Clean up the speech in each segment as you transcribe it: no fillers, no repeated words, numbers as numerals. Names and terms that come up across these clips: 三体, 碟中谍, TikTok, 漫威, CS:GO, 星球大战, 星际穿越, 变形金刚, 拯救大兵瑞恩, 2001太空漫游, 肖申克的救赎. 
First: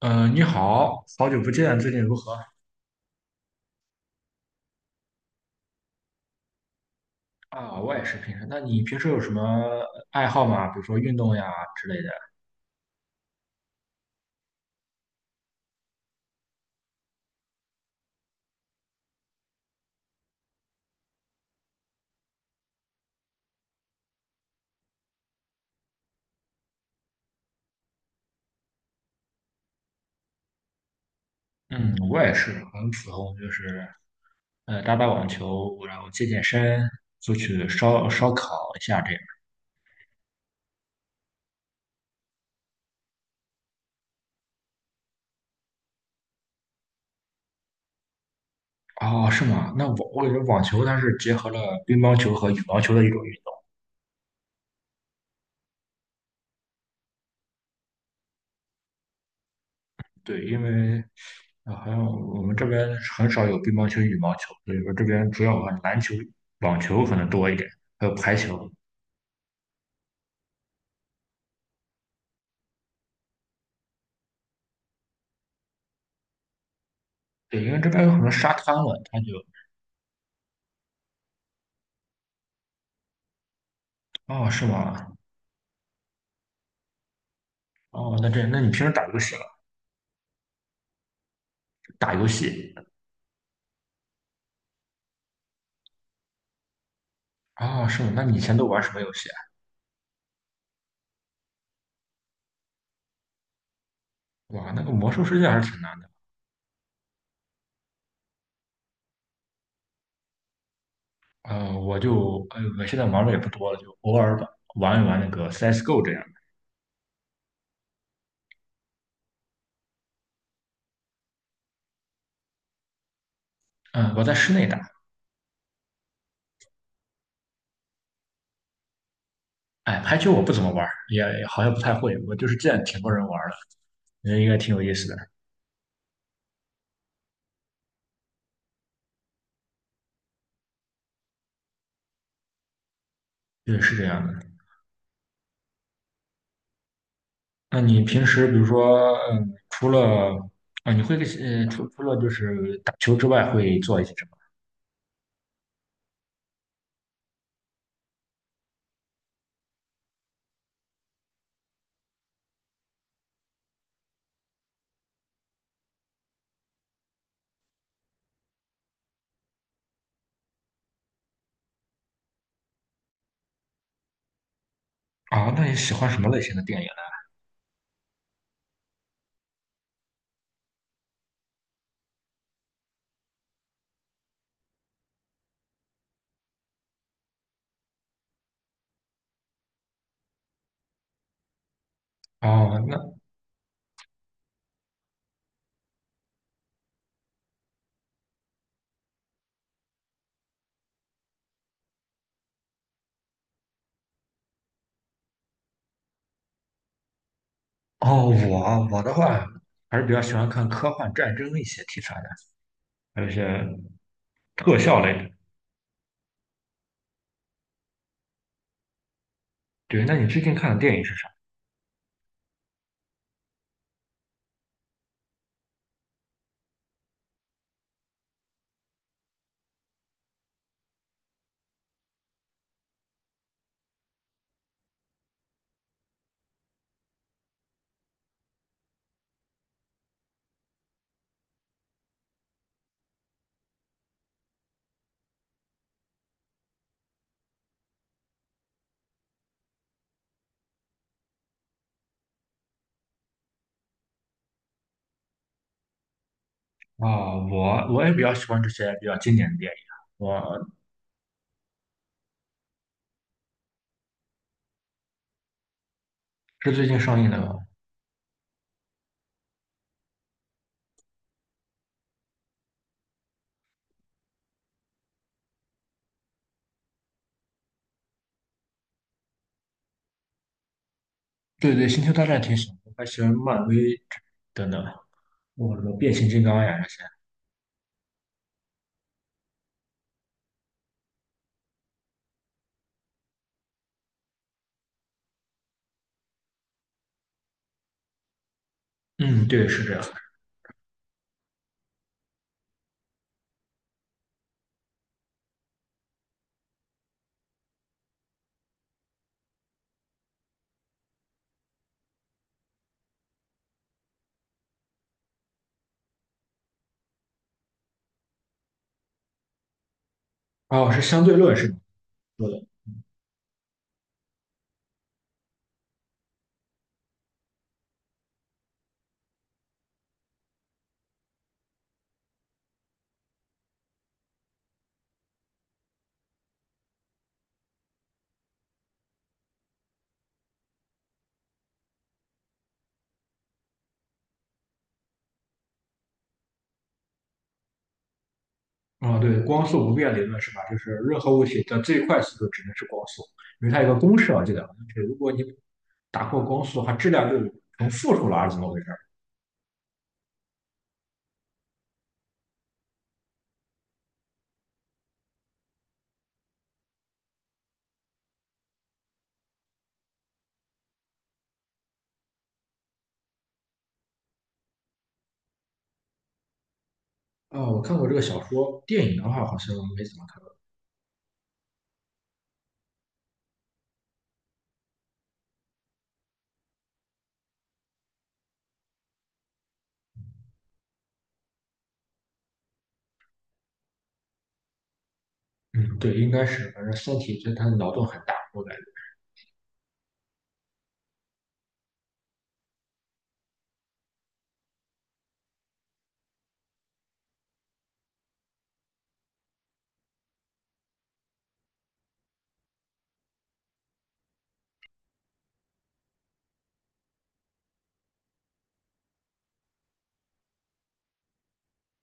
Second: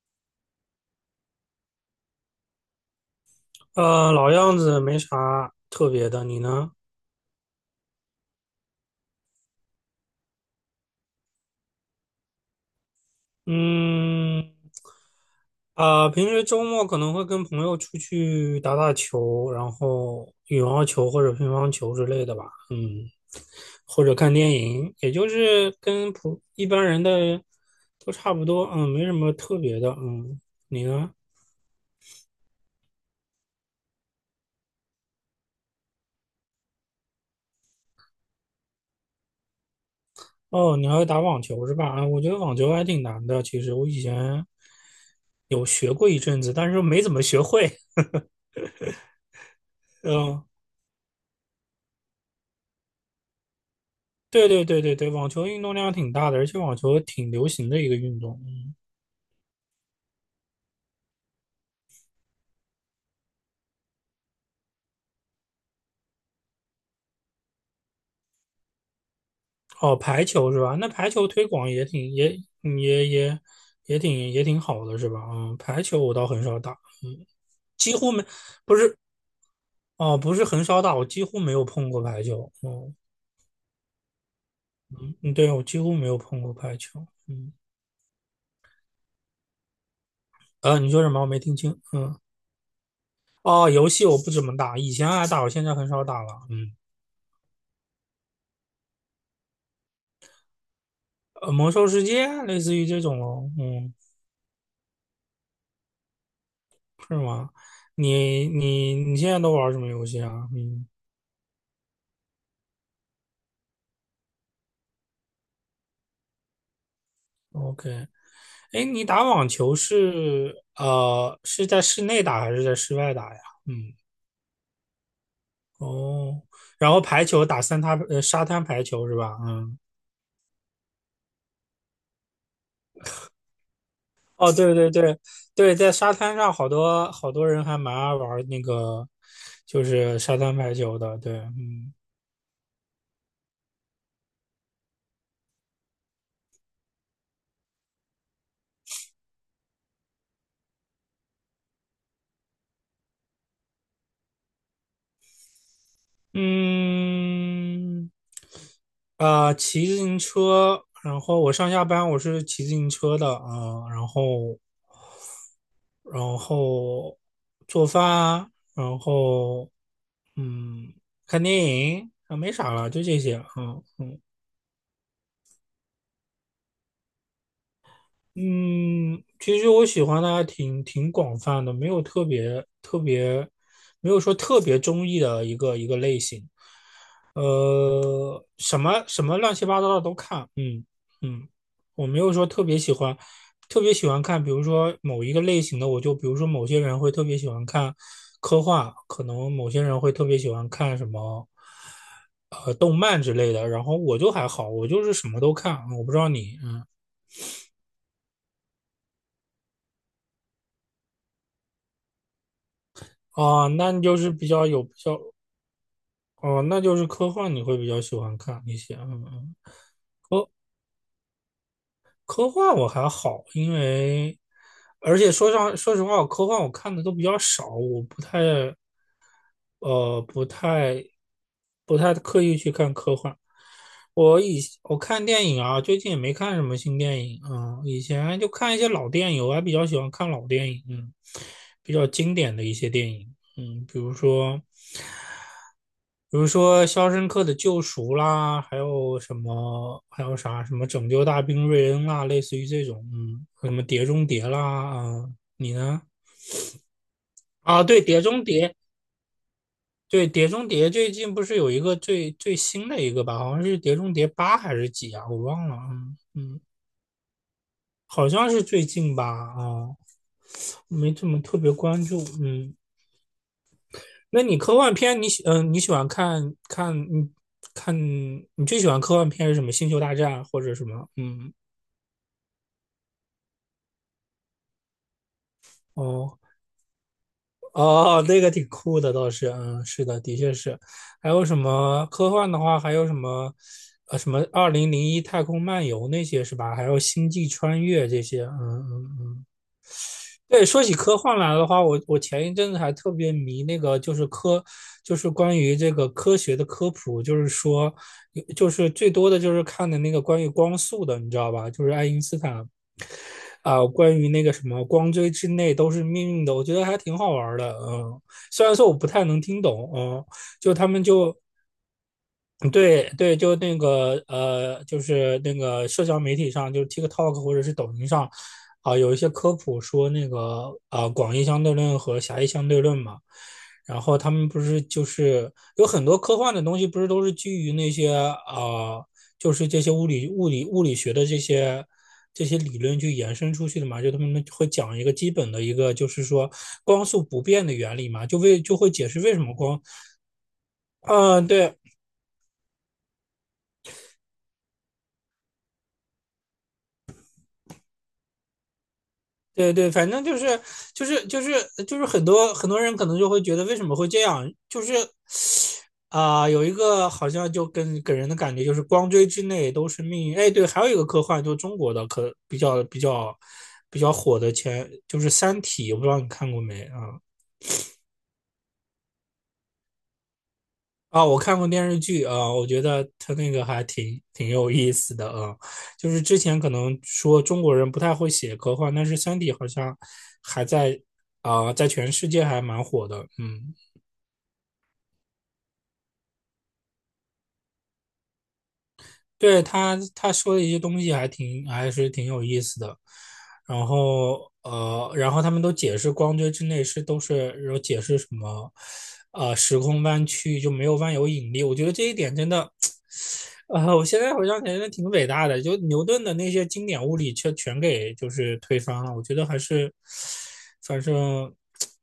你好，好久不见，最近如何？老样子，没啥特别的。你呢？啊，我也是平时。那你平时有什么爱好吗？比如说运动呀之类的。嗯，平时周末可能会跟朋友出去打打球，然后羽毛球或者乒乓球之类的吧。嗯，或者看电影，也就是跟一般人的都差不多。嗯，没什么特别的。嗯，你呢？嗯，我也是很普通，就是打打网球，然后健健身，出去烧烧烤一下这样。哦，你还会打网球是吧？啊，我觉得网球还挺难的。其实我以前有学过一阵子，但是没怎么学会。哦，是吗？那我 我感觉嗯。网球它是结合了乒乓球和羽毛球的一种运动。对对对对对，网球运动量挺大的，而且网球挺流行的一个运动。嗯，对，因为啊，好像我们这边很少有乒乓球、羽毛球，所以说这边主要玩篮球、网球可能多一点，还有排球。哦，排球是吧？那排球推广也挺也嗯也也也挺也挺好的是吧？嗯，排球我倒很少打。嗯，对，因为这几边有乎很没，多沙滩不是了，哦，不是很少打，我几乎没有碰过排球。嗯，哦，是吗？嗯，对，我几乎没有碰过排球。嗯，哦，那你平时打游戏了？你说什么？我没听清。打嗯，游戏？哦，游戏我不怎么打，以前爱打，我现在很少打了。嗯，哦，是吗？那你以前都玩什么游戏啊？魔兽世界类似于这种咯。嗯。哇，那个魔兽世界还是挺难的。是吗？你现在都玩什么游戏啊？嗯我现在玩的也不多了，就偶尔玩玩一玩那个 CS:GO 这样的。，OK,哎，你打网球是在室内打还是在室外打呀？嗯，嗯，我在室内打。哦，然后排球打沙滩排球是吧？嗯，哎，排球我不怎么玩，也好像不太会。我就是见挺多人玩的，觉得应哦，该挺对有对意思的。对对，在沙滩上好多好多人还蛮爱玩那个就是沙滩排球的，对，嗯。对，是这样的。那你平时比如说，除了啊，你会呃，除除了就是打球之外，会做一些什么？嗯，骑自行车，然后我上下班我是骑自行车的啊，然后做饭，然后嗯，看电影啊，没啥了，就这些啊，嗯啊，那你喜欢什么类型的电影嗯，其实我喜欢的还挺广泛的，没有特别特别，没有说特别中意的一个一个类型。什么什么乱七八糟的都看，嗯嗯，我没有说呢？特别哦，喜欢，特别喜欢看，比如说某一个类型的，我就比如说某些人会特别喜欢看科幻，可能某些人会特别喜欢看动漫之类的，然后我就还好，我就是什么都看，我不知道你，嗯。我的话还是比较喜欢看科幻、战争一些题材的，还有一些哦，那你就是比较特有比效类较的。哦，那就是科幻你会比较喜欢看一些，嗯嗯，对，那你最近看的电影是啥？科幻我还好，因为而且说实话，科幻我看的都比较少，我呃不太不太刻意去看科幻。我看电影啊，最近也没看什么新电影啊，以前就看一些老电影，我还比较喜欢看老电影，嗯，比较经典的一些电影，嗯，比如说。比如说《肖申克的救赎》啦，还有什么，还有什么《拯救大兵瑞恩》啦，类似于这种，嗯，什么《碟中谍》啦，啊，你呢？啊、啊，我对，我也比《碟较中喜欢这谍》，些比较经典的电影对，啊。《碟我中谍》最近不是有一个最新的一个吧？好像是《碟中谍八》还是几啊？我忘了，嗯嗯，是最近上映的，吗？好像是最近吧，啊，没怎么特别关注，嗯。那你科幻片你喜欢看你最喜欢科幻片是什么？星球大战或者什么？嗯对对，《星球大战》挺喜欢，我还喜欢漫威等等，我什么变形哦金刚呀这些。哦，那个挺酷的倒是，嗯是的，的确是。还有什么科幻的话，还有什么《2001太空漫游》那些是吧？还有《星际穿越》这些，嗯嗯嗯。嗯，对，是这样。对，说起科幻来的话，我前一阵子还特别迷那个，就是科，就是关于这个科学的科普，就是说，就是最多的就是看的那个关于光速的，你知道吧？就是爱因斯坦，关于那个什么光锥之内都是命运的，我觉得还挺好玩的，嗯。虽然说我不太能听懂，嗯，就他哦，是们相就对论是说的。对对，就那个就是那个社交媒体上，就是 TikTok 或者是抖音上，有一些科普说那个广义相对论和狭义相对论嘛。然后他们不是就是有很多科幻的东西，不是都是基于那些啊、就是这些物理学的这些理论去延伸出去的嘛？就他们会讲一个基本的一个，就是说光速不变的原理嘛，就会解啊，释为对，什么光光，速不变理论是吧？就是任何物嗯、体对，的最快速度只能是光速，因为它有个公式啊我记得好像是，如果你打破光速的话，质量就成负数了，还是怎么回事对对，反正就是就是就是很多很多人可能就会觉得为什么会这样，就是有一个好像就跟给人的感觉就是光锥之内都是命运。哎，对，还有一个科幻，就中国的可比较比较比较火的就是《三体》，我不知道你看过没啊？儿啊，我看过这个小说，电影的话好像没怎么看过。啊，我看过电视剧啊，我觉得它那个还挺有意思的啊。就是之前可能说中国人不太会写科幻，但是《三体》好像还在在全世界还蛮火的，嗯。嗯，对，应该是，反正《三体》它的脑洞很大，我感觉。对他说的一些东西还是挺有意思的，然后然后他们都解释光锥之内是都是有解释什么，呃，时空弯曲就没有万有引力，我觉得这一点真的。啊，我现在回想起来真的挺伟大的，就牛顿的那些经典物理却全给就是推翻了，我觉得还是，反正，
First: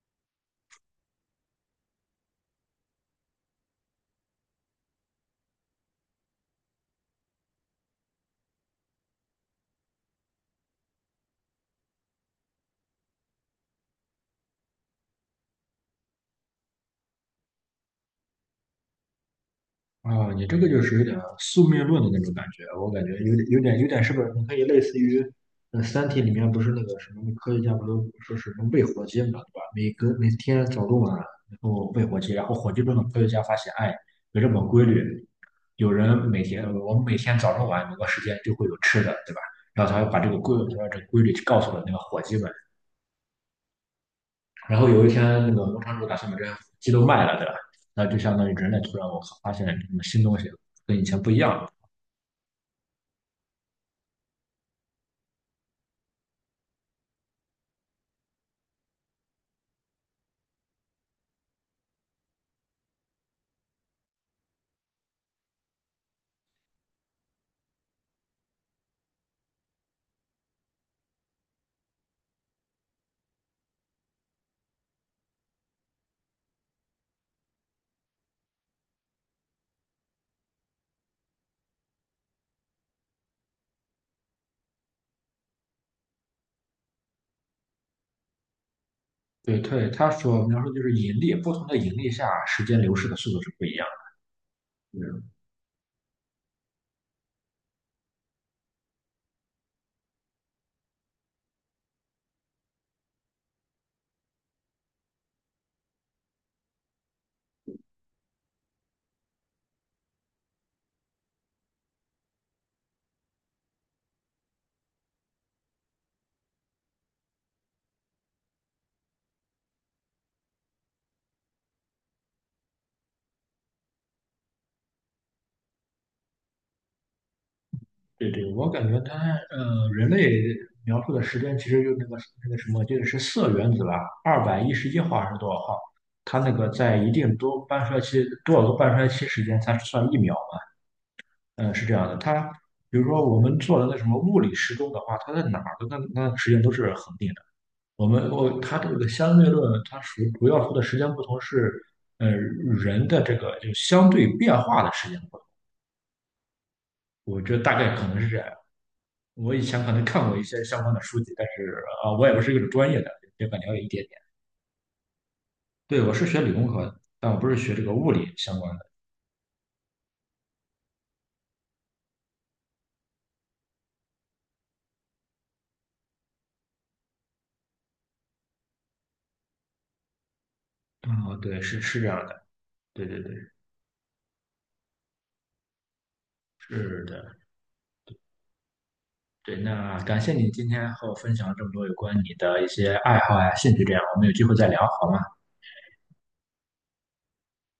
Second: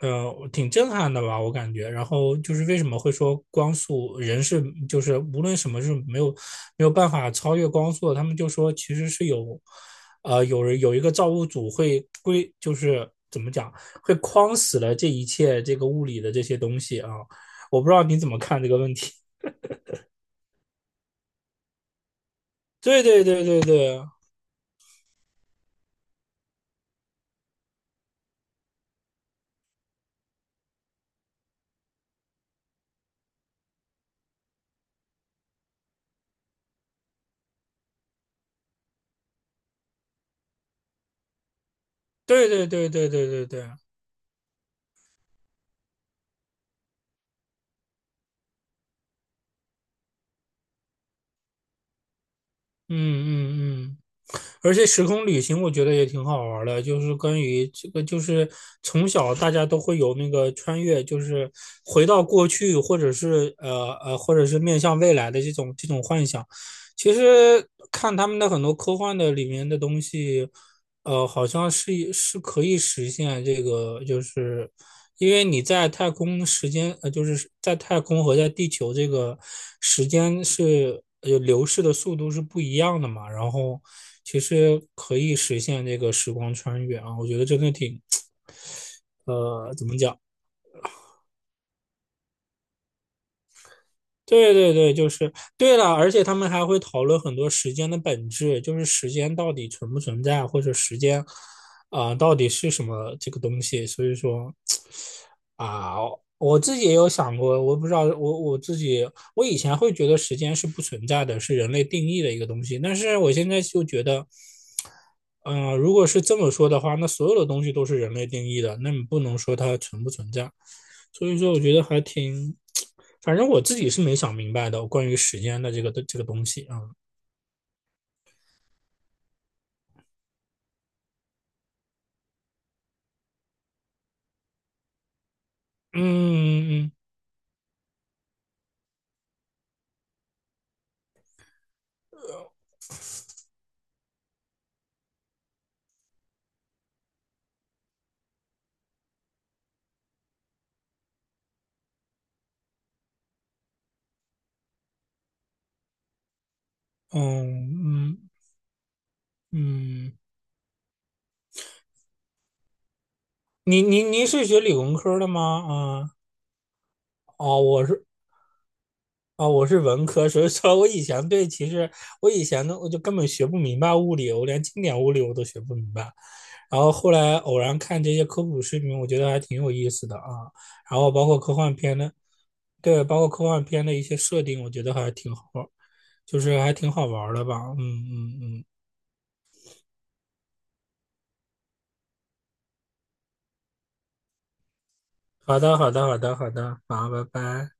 挺震撼的吧，我感觉。然后就是为什么会说光速人是就是无论什么是没有办法超越光速的，他们就说其实是有，呃，有人有一个造物主会归，就是怎么讲会框死了这一切这个物理的这些东西啊，我不知道你怎么看这个问题。啊，你这个就是有点宿命论的那种感觉，我对感觉对有对点、有对点、有点，对，是不是？你可以类似于，《三体》里面不是那个什么科学家不都说是能喂火鸡嘛，对吧？每天早中晚，然后喂火鸡，然后火鸡中的科学家发现，哎，有这么个规律，有人每天，我们每天早中晚某个时间就会有吃的，对吧？然后他把这个规律告诉了那个火鸡们，对对对对对对对，然后有一天那个农场主打算把这些鸡都卖了，对吧？那就相当于人类突然我靠发现了什么新东西，跟以前不一样了。嗯嗯嗯，而且时空旅行我觉得也挺好玩儿的，就是关于这个，就是从小大家都会有那个穿越，就是回到过去，或者是或者是面向未来的这种这种幻想。其实看他们的很多科幻的里面的东西，呃，好像是可以实现这个，就是因为你在太空时间，呃，就是在太空和在地球这个时间是流逝的速度是不一样的嘛，然后其实可以实现这个时光穿越啊，我觉得真的挺，对呃，怎对，么他讲？所描述就是引力，不同的引力下，时间流逝的速度是不一样对对对，的。就嗯是对了，而且他们还会讨论很多时间的本质，就是时间到底存不存在，或者时间，到底是什么这个东西。所以说，啊，我自己也有想过，我不知道，我自己，我以前会觉得时间是不存在的，是人类定义的一个东西，但是我现在就觉得，嗯、如果是这么说的话，那所有的东西都是人类定义的，那你不能说它存不存在。所以说，我觉得还挺，反正我自己是没想明白的，关于时间的这个东西啊，对对，我感觉人类描述的时间其实就那个什么，就是铯原子吧，211号还是多少号？它那个嗯嗯在一定多半衰期多少个半衰期时间才算一秒？嗯，是这样的。它比如说我们做的那什么物理时钟的话，它在哪儿的那个时间都是恒定的。我们我它这个相对论，它属于主要说的时间不同是，人的这个就相对变化的时间不同。我嗯觉得大概可能是嗯这样。我以前可能嗯嗯，看过一些相关的书籍，但是我也不是一个专业的，也敢了解一您你点点。您是学理工科的对，吗？我是学理工科的，但我不是哦，学这我个是物理相关的。哦我是文科，所以说我以前对其实我以前呢，我就根本学不明白物理，我连经典物理我都学不明白。然后后来偶然看这些科普视频，我觉得还挺有意思的啊。然后包哦，括科对，幻是片是这的，样的。对，对包对括对，科幻片的一些设定，我觉得还挺好，就是还挺是好玩的，的吧。嗯嗯嗯，对。那感谢你今天和我分享了这么多有关你的一些爱好呀、兴趣，这样我们有机会再聊好吗？好的好的好的好的，好，拜拜。